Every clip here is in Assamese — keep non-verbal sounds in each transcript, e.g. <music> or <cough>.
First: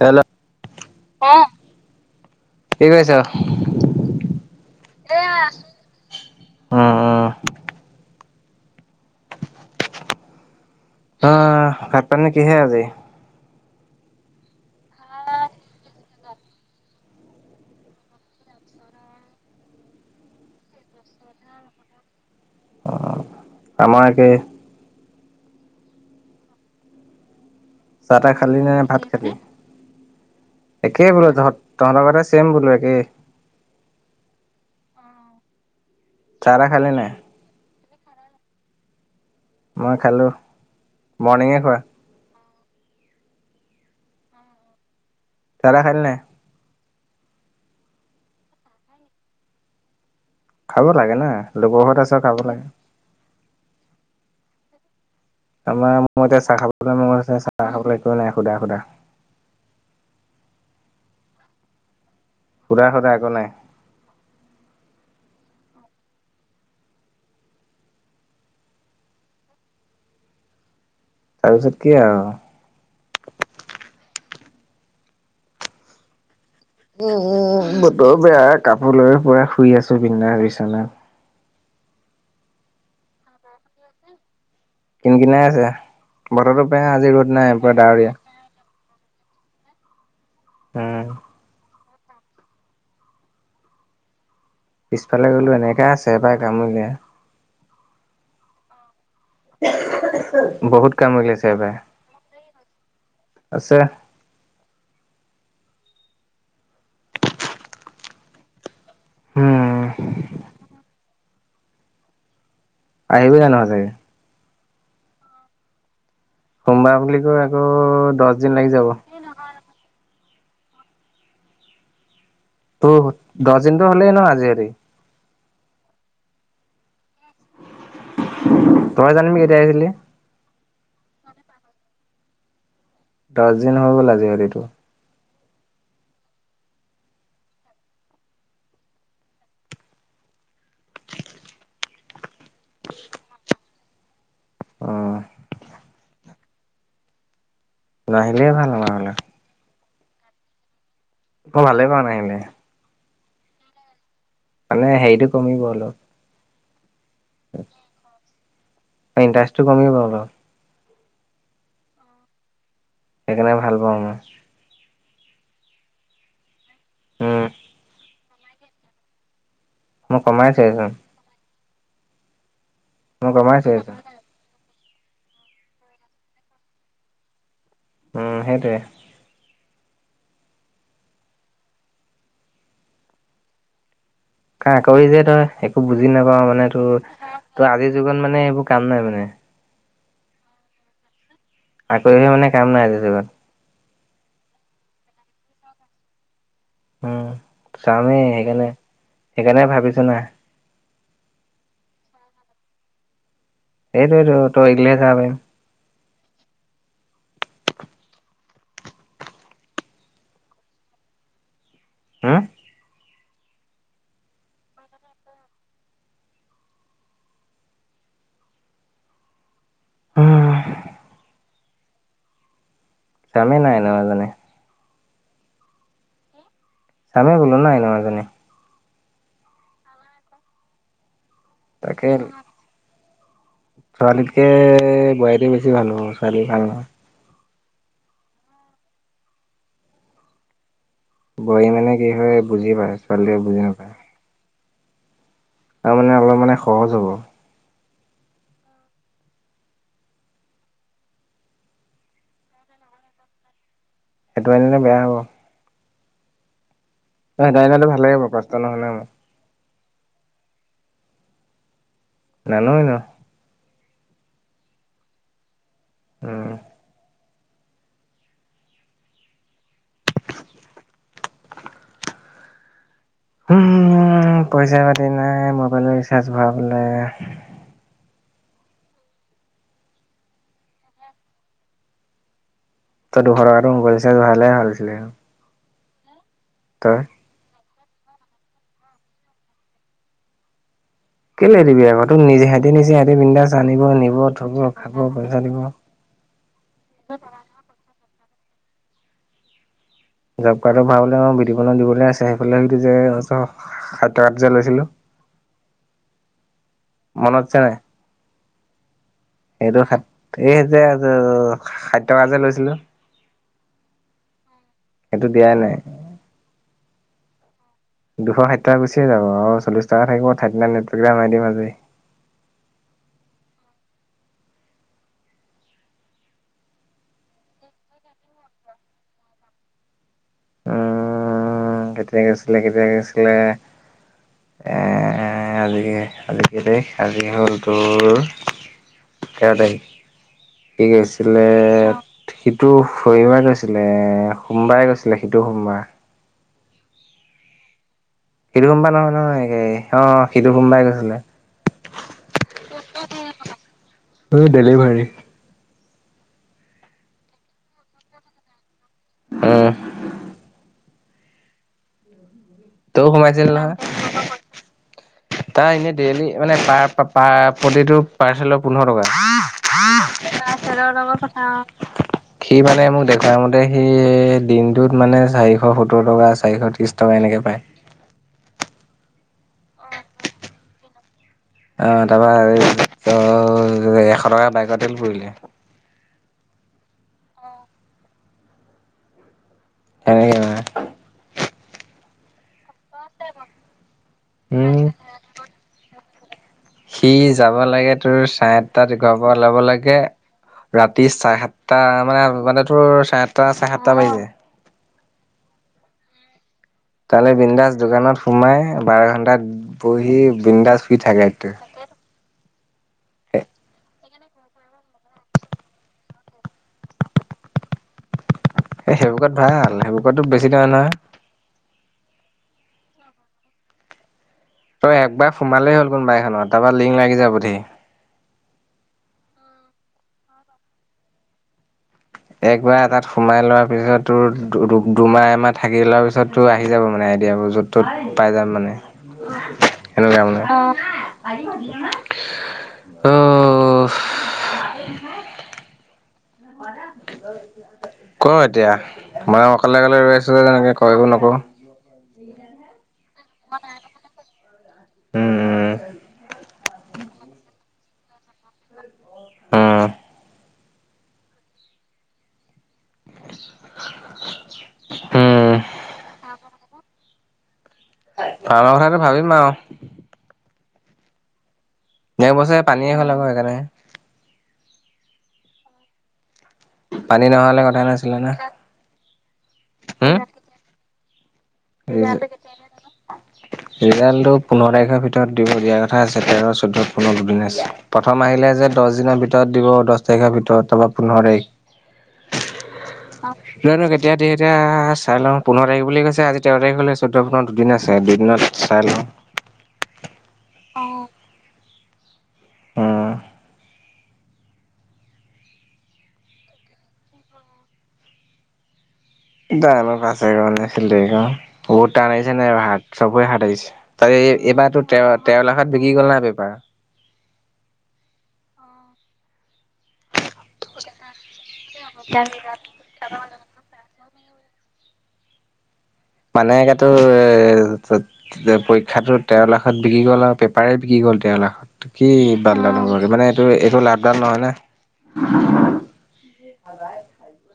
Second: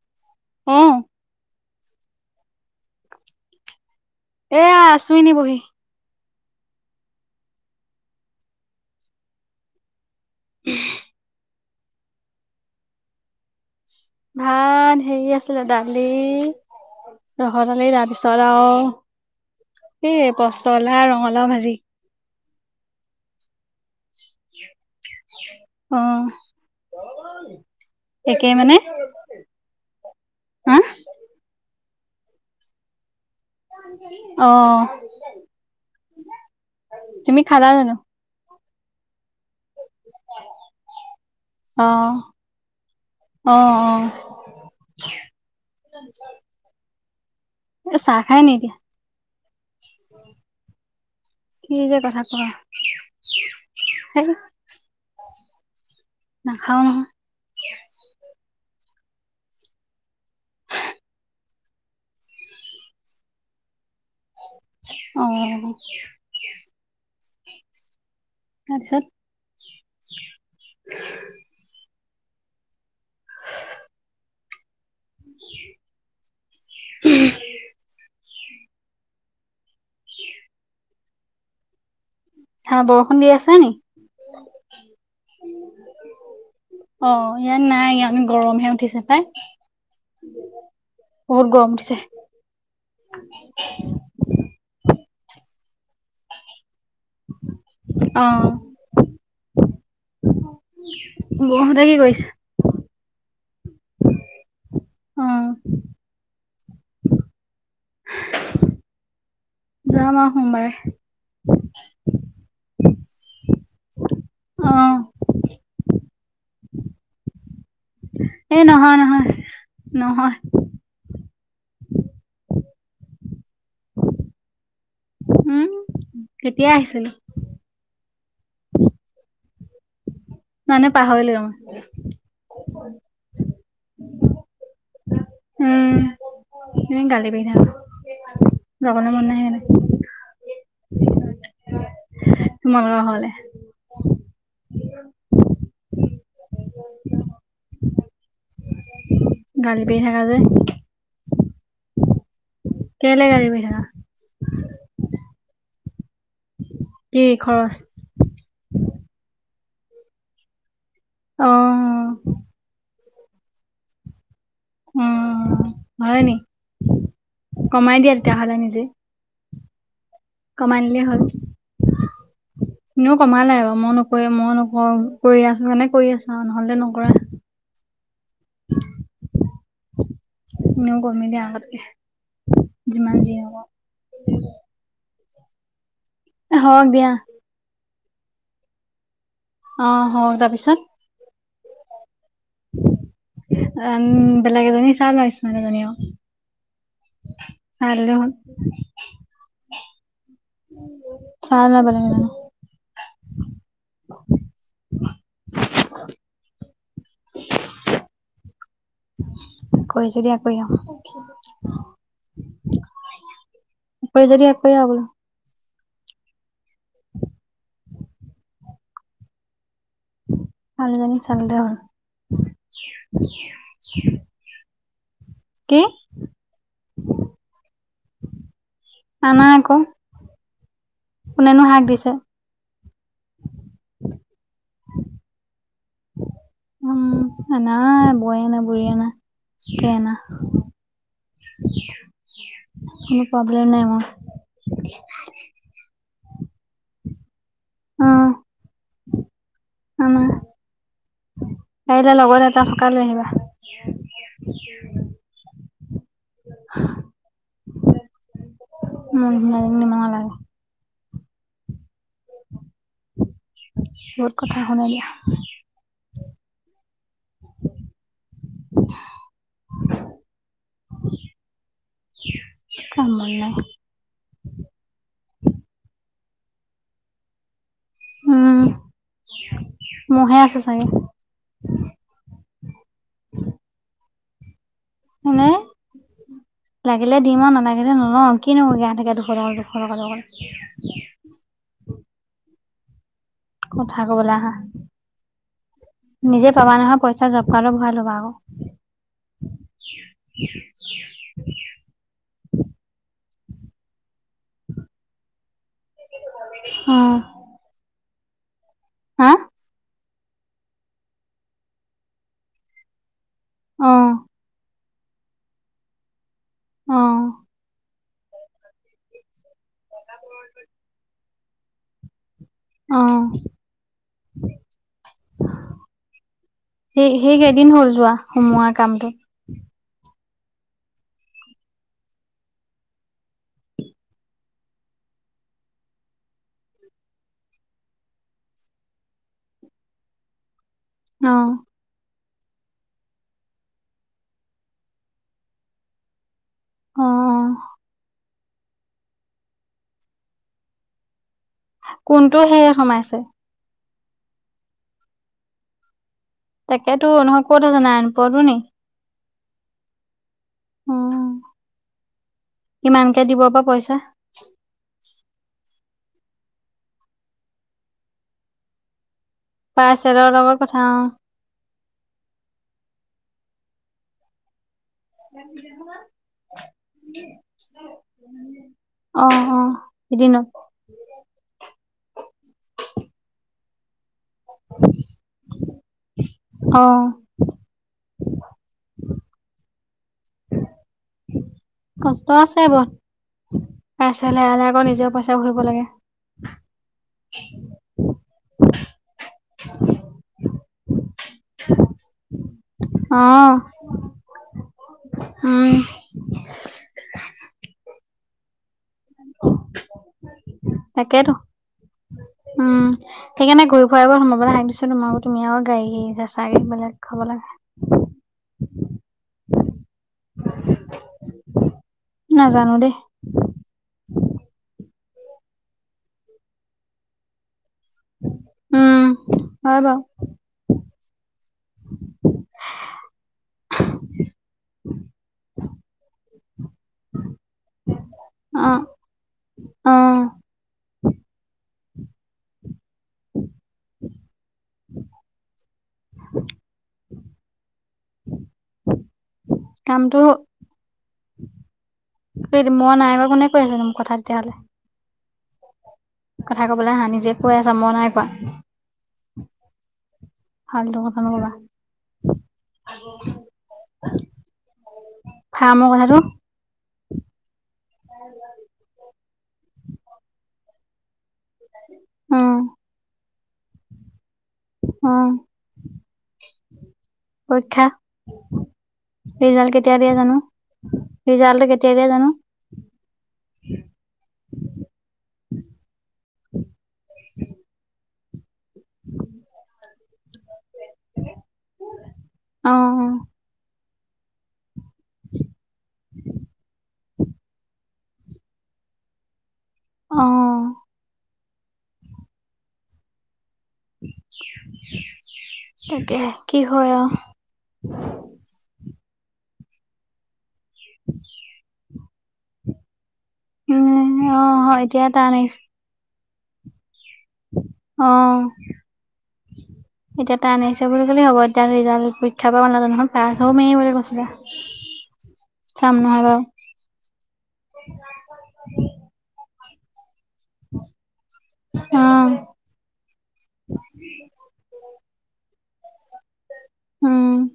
হেল্ল' অ অ। এয়া আছো এনেই বহি। অ অ। অ। <unintelligible> ভাত পানী কিহে আজি? ভাত, হেৰি আছিলে দালি, ৰহৰ দালি তাৰপিছত আৰু এই পছলা, ৰঙালাও ভাজি। আমাৰ একে। অ। চাহ তাহ একেই খালি মানে নে ভাত খালি? হা একেই বোলো তহঁত তহঁতৰ কতে চেম বোলো একেই। আহ। চাহ তাহ খালি নাই? জানো মই খালোঁ, মৰ্ণিঙে খোৱা। আহ আহ। চাহ তাহ খালি নাই? এ চাহ খাই নি এতিয়া। খাব লাগে ন কি লগৰ যে ঘৰত কথা আছ খাব কোৱা লাগে। সেই আমাৰ। মই এতিয়া নাখাও খাবলৈ মন আছে চাহ খাবলৈ একোৱে নাই। সুদা সুদা সুদা সুদা একো নাই। অ। তাৰপিছত। তাৰপিছত কি আৰু <unintelligible> <inaudible> উম উম বতৰ বেয়া কাপোৰ লৈ শোৱা। শুই আছ জুবিনা দাৰ বিচনাত। হা বৰষুণ দি আছে নি? কিনকিনাই আছে। বতৰটো বেয়া, অ আজি ৰ'দ নাই। ইয়াত পোৰা ইয়াত ডাৱৰীয়া। গৰমহে <unintelligible> উম। বহুত গৰম উঠিছে। <unintelligible> পিছফালে গ'লোঁ এনেকৈ আছে, <unintelligible> অ'। <unintelligible> বহুত কাম উলিয়াইছে এইবাৰ। বৌহঁতে কি কৰিছে আছে। অ উম যাম আৰু সোমবাৰে। <unintelligible> আহিবি জানো আজি? অ'। সোমবাৰ বুলি কৈ আকৌ! দহ দিন এ লাগি যাব নহয় নহয়। নহয়। ত' দশ দিনতো হ'লেই ন আজি ৰাতি? উম কেতিয়া আহিছিল? তই জানিবি কেতিয়া আহিছিলি? মই এনে পাহৰিলোঁ। দহ দিন হৈ গ'ল আজি ৰাতি তোৰ উম। ইমান গালি পাৰি থাক, যাবলৈ মন নাই সেইকাৰণে। তোমালোকৰ ঘৰলে অ'। <inaudible> নাহিলেই ভাল আমাৰ ঘৰলে। গালি পাৰি থাকা যে। মই ভালে পাওঁ নাহিলে। কেলে গালি পাৰি থাকা? মানে হেৰিটো কমিব অলপ। কি? খৰচ? <inaudible> ইণ্টাৰেষ্টটো কমি গ'লটো। অ' অ'। সেইকাৰণে ভাল পাওঁ মই। উম উম, হয় নি? উম কমাই দিয়া। <unintelligible> খালা নিজে মই কমাইছোয়ে কমাই চোন। দিলেই হ'ল এনেও কমালাই বাৰু। মই নো <unintelligible> অঁ কৰি আছো কাৰণে কৰি আছা নহলে নকৰা, উম সেইটোৱে এনেয়ো কমিলে আগতকৈ যিমান যি হলো খাকুৰি যে তই বুজি নাপাও মানে হওক তো দিয়া আজি তোৰ কাৰণে মানে এইবোৰ কাম নাই মানে, অঁহ হয় তাৰপিছত তইও মানে কাম নাই আজি যুগত ওম বেলেগ এজনি চা না ইচমাৰ্ত এজনি অ উম চামেই সেইকাৰণে সেইকাৰণে ভাবিছো নাই চাই ল বেলেগ এজনী এইটোৱেতো তই এইগিলাহে চাব পাৰিম ওমহ ওমহ <unintelligible> কৈ যদি দিয়াকৈ আহ হে তই যদি এক আবল হম উম ভালজনী চাই ললে হল কামে নাই ইনু এজনী কি? চামে বোলো না অইনুএজনী আনা আক কোনেনো হাক তাকে দিছে ছোৱালীতকে বোৱাৰীতে বেছি ভাল হ'ব ছোৱালী ভাল নহয় । উম আনা বোৱাৰী আনা বুঢ়ী আনা কি আনা? বোৱাৰী মানে কি হয় বুজি পায় ছোৱালীয়ে বুজি নাপায় । কিবা যে তাৰ মানে অলপ মানে সহজ হ'ব অহ আনা পাৰিলে লগত এটা থকা লৈ আহিবা সেইটো আনিলে বেয়া হ'ব উ লৈ আনিলেটো ভালে হব কষ্ট নহয় নহয় মোৰ। নিচিনা এজনী নিব নালাগে নানো এনেও বহুত কথা শুনালা উম ওমহ চিয়ক চিয়ক উম পইচা পাতি নাই মবাইলো ৰি চাজ ভৰাবলে উম মোহে আছে চাগে? তই দুশ টকাটো মোবাইল ৰিচাৰ্জ ভৱালে হ'ল। <inaudible> উ <inaudible> তই লাগিলে দিম আও <inaudible> লে নলও কিনো গোনাই থাকে দুশ টকা দুশ টকাৰ লগত। কেলে দিবি আকৌ তোক নিজে সেতি নিছে । কথা কবলৈ আহা। পইচা দিব নিজে পাবা নহয় পইচা জবকাৰ্ডত ভৰাই ল'বা আক। জব কাৰ্ডৰ ভৰাবলে আও বিটোপনক দিবলৈ আছে । <unintelligible> সাত সাত যে লৈছিলো অ মনত আছে নাই? হা সেইটো খা এইে যে ষাঠি টকা যে লৈছিলো। অহ। সেইটো দিয়াই নাই। অহ। দুশ ষাঠিটকা গুচিয়ে যাব আৰু। চল্লিছ টকা থাকিব, থাকিলে নেট পেট এটা মাৰি দিম আজি। অ হৈ <inaudible> আহ সেই সেই কেইদিন হ'ল যোৱা সোমোৱাৰ কামটো। উম্ কেতিয়া গৈছিলে কেতিয়া গৈছিলে, এ আজি আজি কেই তাৰিখ? আজি হ'ল টোৰ তেৰ তাৰিখ। কি অ কৈছিলে? সিটো শনিবাৰ গৈছিলে, সোমবাৰে গৈছিলে সিটো সোমবাৰ। অ সিটো সোম বাৰে নহয় নহয়, এই অ সিঁটো সোম বাই গৈছিলে। কোনটো সেয়ে সোমাইছে? ডেলিভাৰী। তাকেতো নহয় ক'ত <unintelligible> উম্ অহ। তৌ কিমানকে দিব সোমাইছিল বা নহয় পইচা? তাৰ হে ডেইলি মানে পাৰ পা প্ৰতিটো পাৰ্চেলৰ পোন্ধৰ টকা। পাৰ্চেলৰ লগত কথা <unintelligible> সি মানে মোক দে তাৰ মতে সি দিন দুই মানে চাৰিশ সত্তৰ টকা, চাৰিশ ত্ৰিশ টকা এনেকে পায়। অ অ এদিনত অ তাৰ পৰা এ এশ। এশ টকা বাইক তেল পুৰিলে অহ সেনেকে মে কষ্ট আছে বৰ পাছলে লাহে লাহে উম আকৌ নিজেও পইচা ভৰিব লাগে সি যাব লাগে তোৰ চাৰে আঠটাত ঘৰ পৰা ওলাব লাগে ৰাত ত্ৰিশ চাৰে সাতটা মানে মানে তোৰ চাৰে অ সাতটা চাৰে সাতটা বাজি যায় উম তালে বিন্দাস দোকানত সোমাই বাৰ ঘন্টাত বহি বৃন্দাছ শুই থাকা তাকেতো দিছ তোমাকো তুমি আৰু গাড়ীবিলাক খাব লাগে <inaudible> সেইবোকত ভাল সেইবোকতো বেছি নহয় নহয়। জানো দে তই একবাৰ সোমালেই হ'ল কোনোবাই এখনত তাৰপৰা লিংক লাগি যাব উম হয় বা একবাৰ এ তাত সোমাই লোৱাৰ পিছত তোৰ দু দুমাহ এমাহ থাকি লোৱাৰ পিছত তোৰ আহি যাব মানে আইডিয়াবোৰ য'ত ত'ত পাই যাম অ মানে অ সনেকোৱা মানে অ ক এতিয়া মই অকলে অকলে ৰৈ কামটো আছো যে তেনেকে কয় একো নক অ <inaudible> কোনে কৈ আছে মোক কথা তেতিয়া হ'লে উম উম কথা কবলৈ হাঁ নিজে কৈ আছা মই নাই কোৱা উম ভালদৰে বনাবা উম ফাম কথাটো ভাবা কথাটো ভাবিম আৰু <inaudible> এক বছৰে পানীয়ে খালে আকৌ সেইকাৰণে অ পানী নহলে কথা নাছিলে না ৰিজাল্ট কেতিয়া দিয়ে হম জানো ৰিজাল্টটো কেতিয়া দিয়ে জানো ৰিজাল্টটো পোন্ধৰ তাৰিখৰ ভিতৰত ঢিয়া <inaudible> ক আছে তেৰ চৈধ্য পোন্ধৰ দুদিন প্ৰথম আহিলে যে। দহ দিনৰ ভিতৰত দিব দহ তই গাবি তহঁত তাপা ফন আহা দেই অ না এতিয়া দিয়া এতিয়া চাই লওঁ পোন্ধৰ তাৰিখ বুলি তেৰ তাৰিখ হ'ল চৈধ্য পোন্ধৰ দুদিন হে আছে। চা দুদিনত চাইলং। অ <inaudible> অ অহ তাকে কি হয় আৰু। দাইভাৰ পা চাৰিশ ল'লে। দেগা বহুত <unintelligible> <unintelligible> আৰু ভাত চবৰে হাত আহিছে তাৰে উম অ এইবাৰ হয় তেৰ এতিয়া টান -তেৰ লাখত বিকি গ'ল না ব <inaudible> আহ', এতিয়া তান আহিছে বুলি ক'লে হ'ব ।এতিয়া ৰিজাল্ট পৰীক্ষা বাৰু নাজানো পাছ হ'মেই বুলি কৈছ । ৰাহ ', মানে এ', পৰীক্ষা তেৰ লাখ তাত বিক্ৰী' কলাপ। পেপাৰে বিকি গ'ল তেৰ লাখ কি উম বাদল হ'ব মানে এইটো এইটো লাভদান নহয় ন। <inaudible> <inaudible>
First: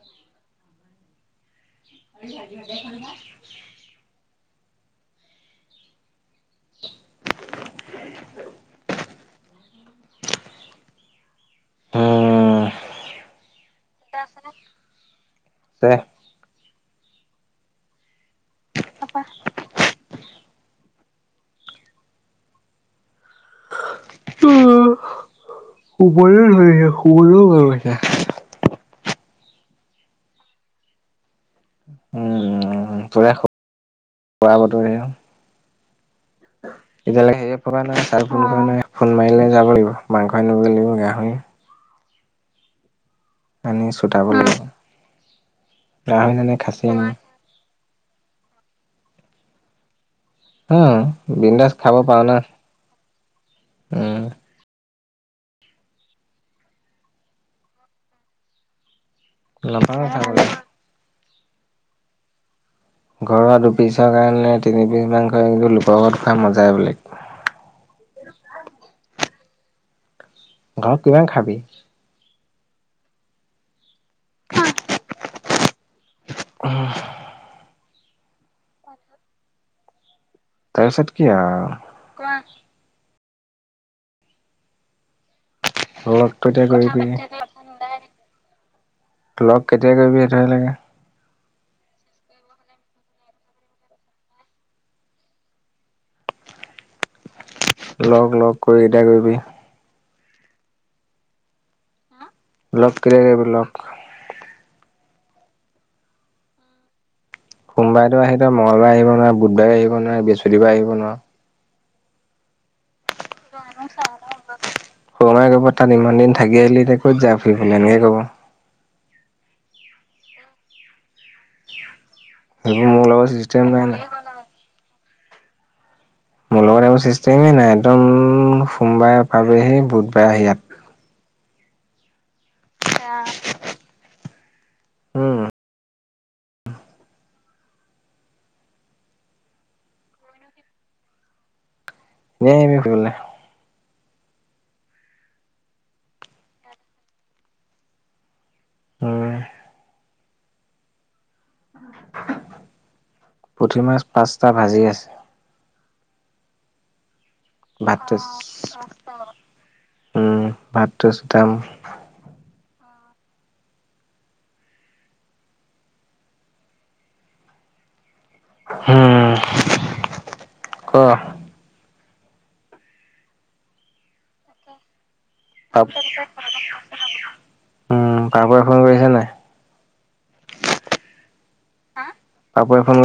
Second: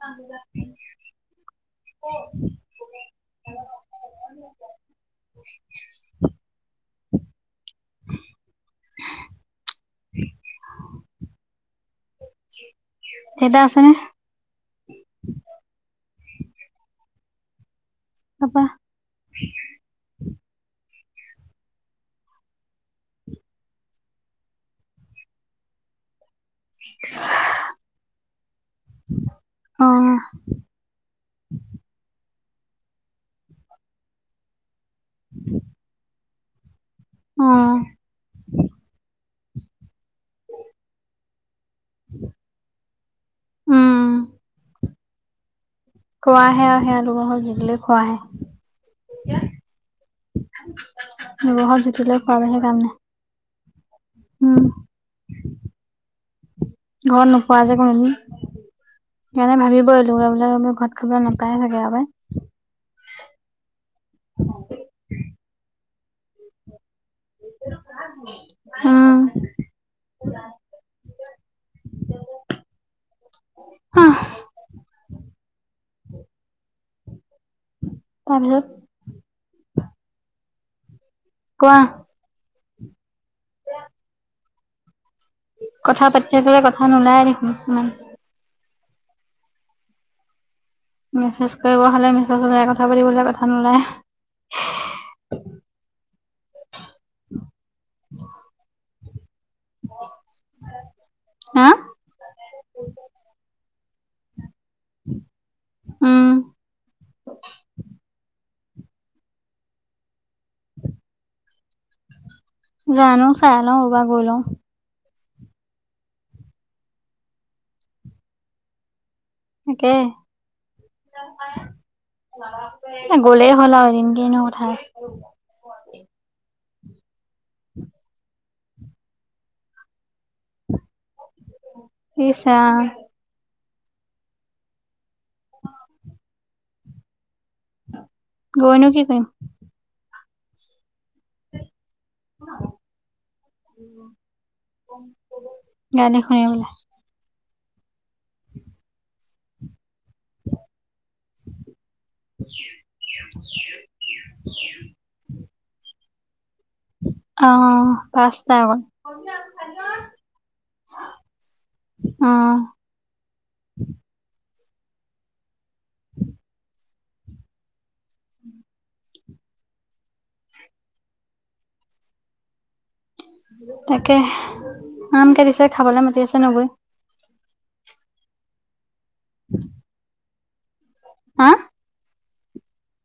<inaudible> <inaudible> <inaudible> <inaudible> উম', এটা আছেনে। তে পাপা পাপা অ', শুবলে <unintelligible> অহ', উম', উ', উৰা বাতৰি <unintelligible> <unintelligible> এতিয়ালেকে অ হেৰি পোৱা নাই অ ', চাৰ ফোন নাই ফোন মাৰিলে যাব লাগিব মাংস আনিব লাগিব গাহৰি হ <inaudible> <unintelligible> আনি শোকাব লাগিব গাহৰি ক নানে আহে খাচী -আহে আনে আলু গাহৰি হয়। <unintelligible> আ বিন্দাচ খাব পাওঁ ন? খোৱাৰ বাহিৰে কাম নাই উম ঘৰত নোপোৱা যায় কোনো দিন? সেইকাৰণে ভাবিব নাপাওঁ খাবলে এনেকুৱা ঘৰত খাবলৈ নাপয় <unintelligible> ঘৰুৱা দু <unintelligible> ঘৰত খোৱা মজাই বেলেগ, উম গাঁৱত কিমান খাবি, উ <unintelligible> <unintelligible> তাৰপিছত তাৰপিছত কি আও, কোৱা কোৱা কথা পাতি লগ থাকিলে তেতিয়া কথা কৰিবি নোলায় দেখোন ইমান লগ কেতিয়া কৰিবি সেইটোহে লাগে? মেছেজ কৰিব হলে মেছেজ উলায়, কথা পাতিবলে হলে কথা নোলায়। লগ লগ কেতিয়া কৰিবি? হা লগ কেতিয়া কৰিবি লগ? উম মঙলবাই আহিব নোৱাৰে, বুধবাৰে আহিব নোৱাৰে, বি দেওবাৰে আহিব নোৱাৰ। জানো চাই লওঁ ৰবা গৈ লওঁ, সৰুমাই কব তাত ইমান দিন থাকি আহিলি ক'ত যাওঁ ফূৰিবলে এনেকে কব, তাকে সেইবোৰ মোৰ লগত গ'লেই চিষ্টেম হ'ল নাই আৰু না এদিন কে এনেও উঠাই <unintelligible> মো লগত এইবো ছিছ। নাই একদম। সোমবাৰে পালোঁহি বুধবাৰে আহি ইয়াত। ইচ্। আহ। উম। গৈ নো কি কৰিম? এনে আহিবি ফুৰিবলে। গানে শুনে বোলে <unintelligible> উ <unintelligible> উম। <unintelligible> পুঠি মাছ পাঁচটা ভাজি আছে। উ <unintelligible> আহ ভাতটো পাঁচতা অ। উম, ভাতটো চুটাম উম <unintelligible> উ <unintelligible> উম। ক? তাকে। আমকে দিছে পাপ খাবলে মাতি আছে নবৌ উম কাৰোবাক ফোন কৰিছো নাই? <unintelligible> হা পাপৰ এখনত।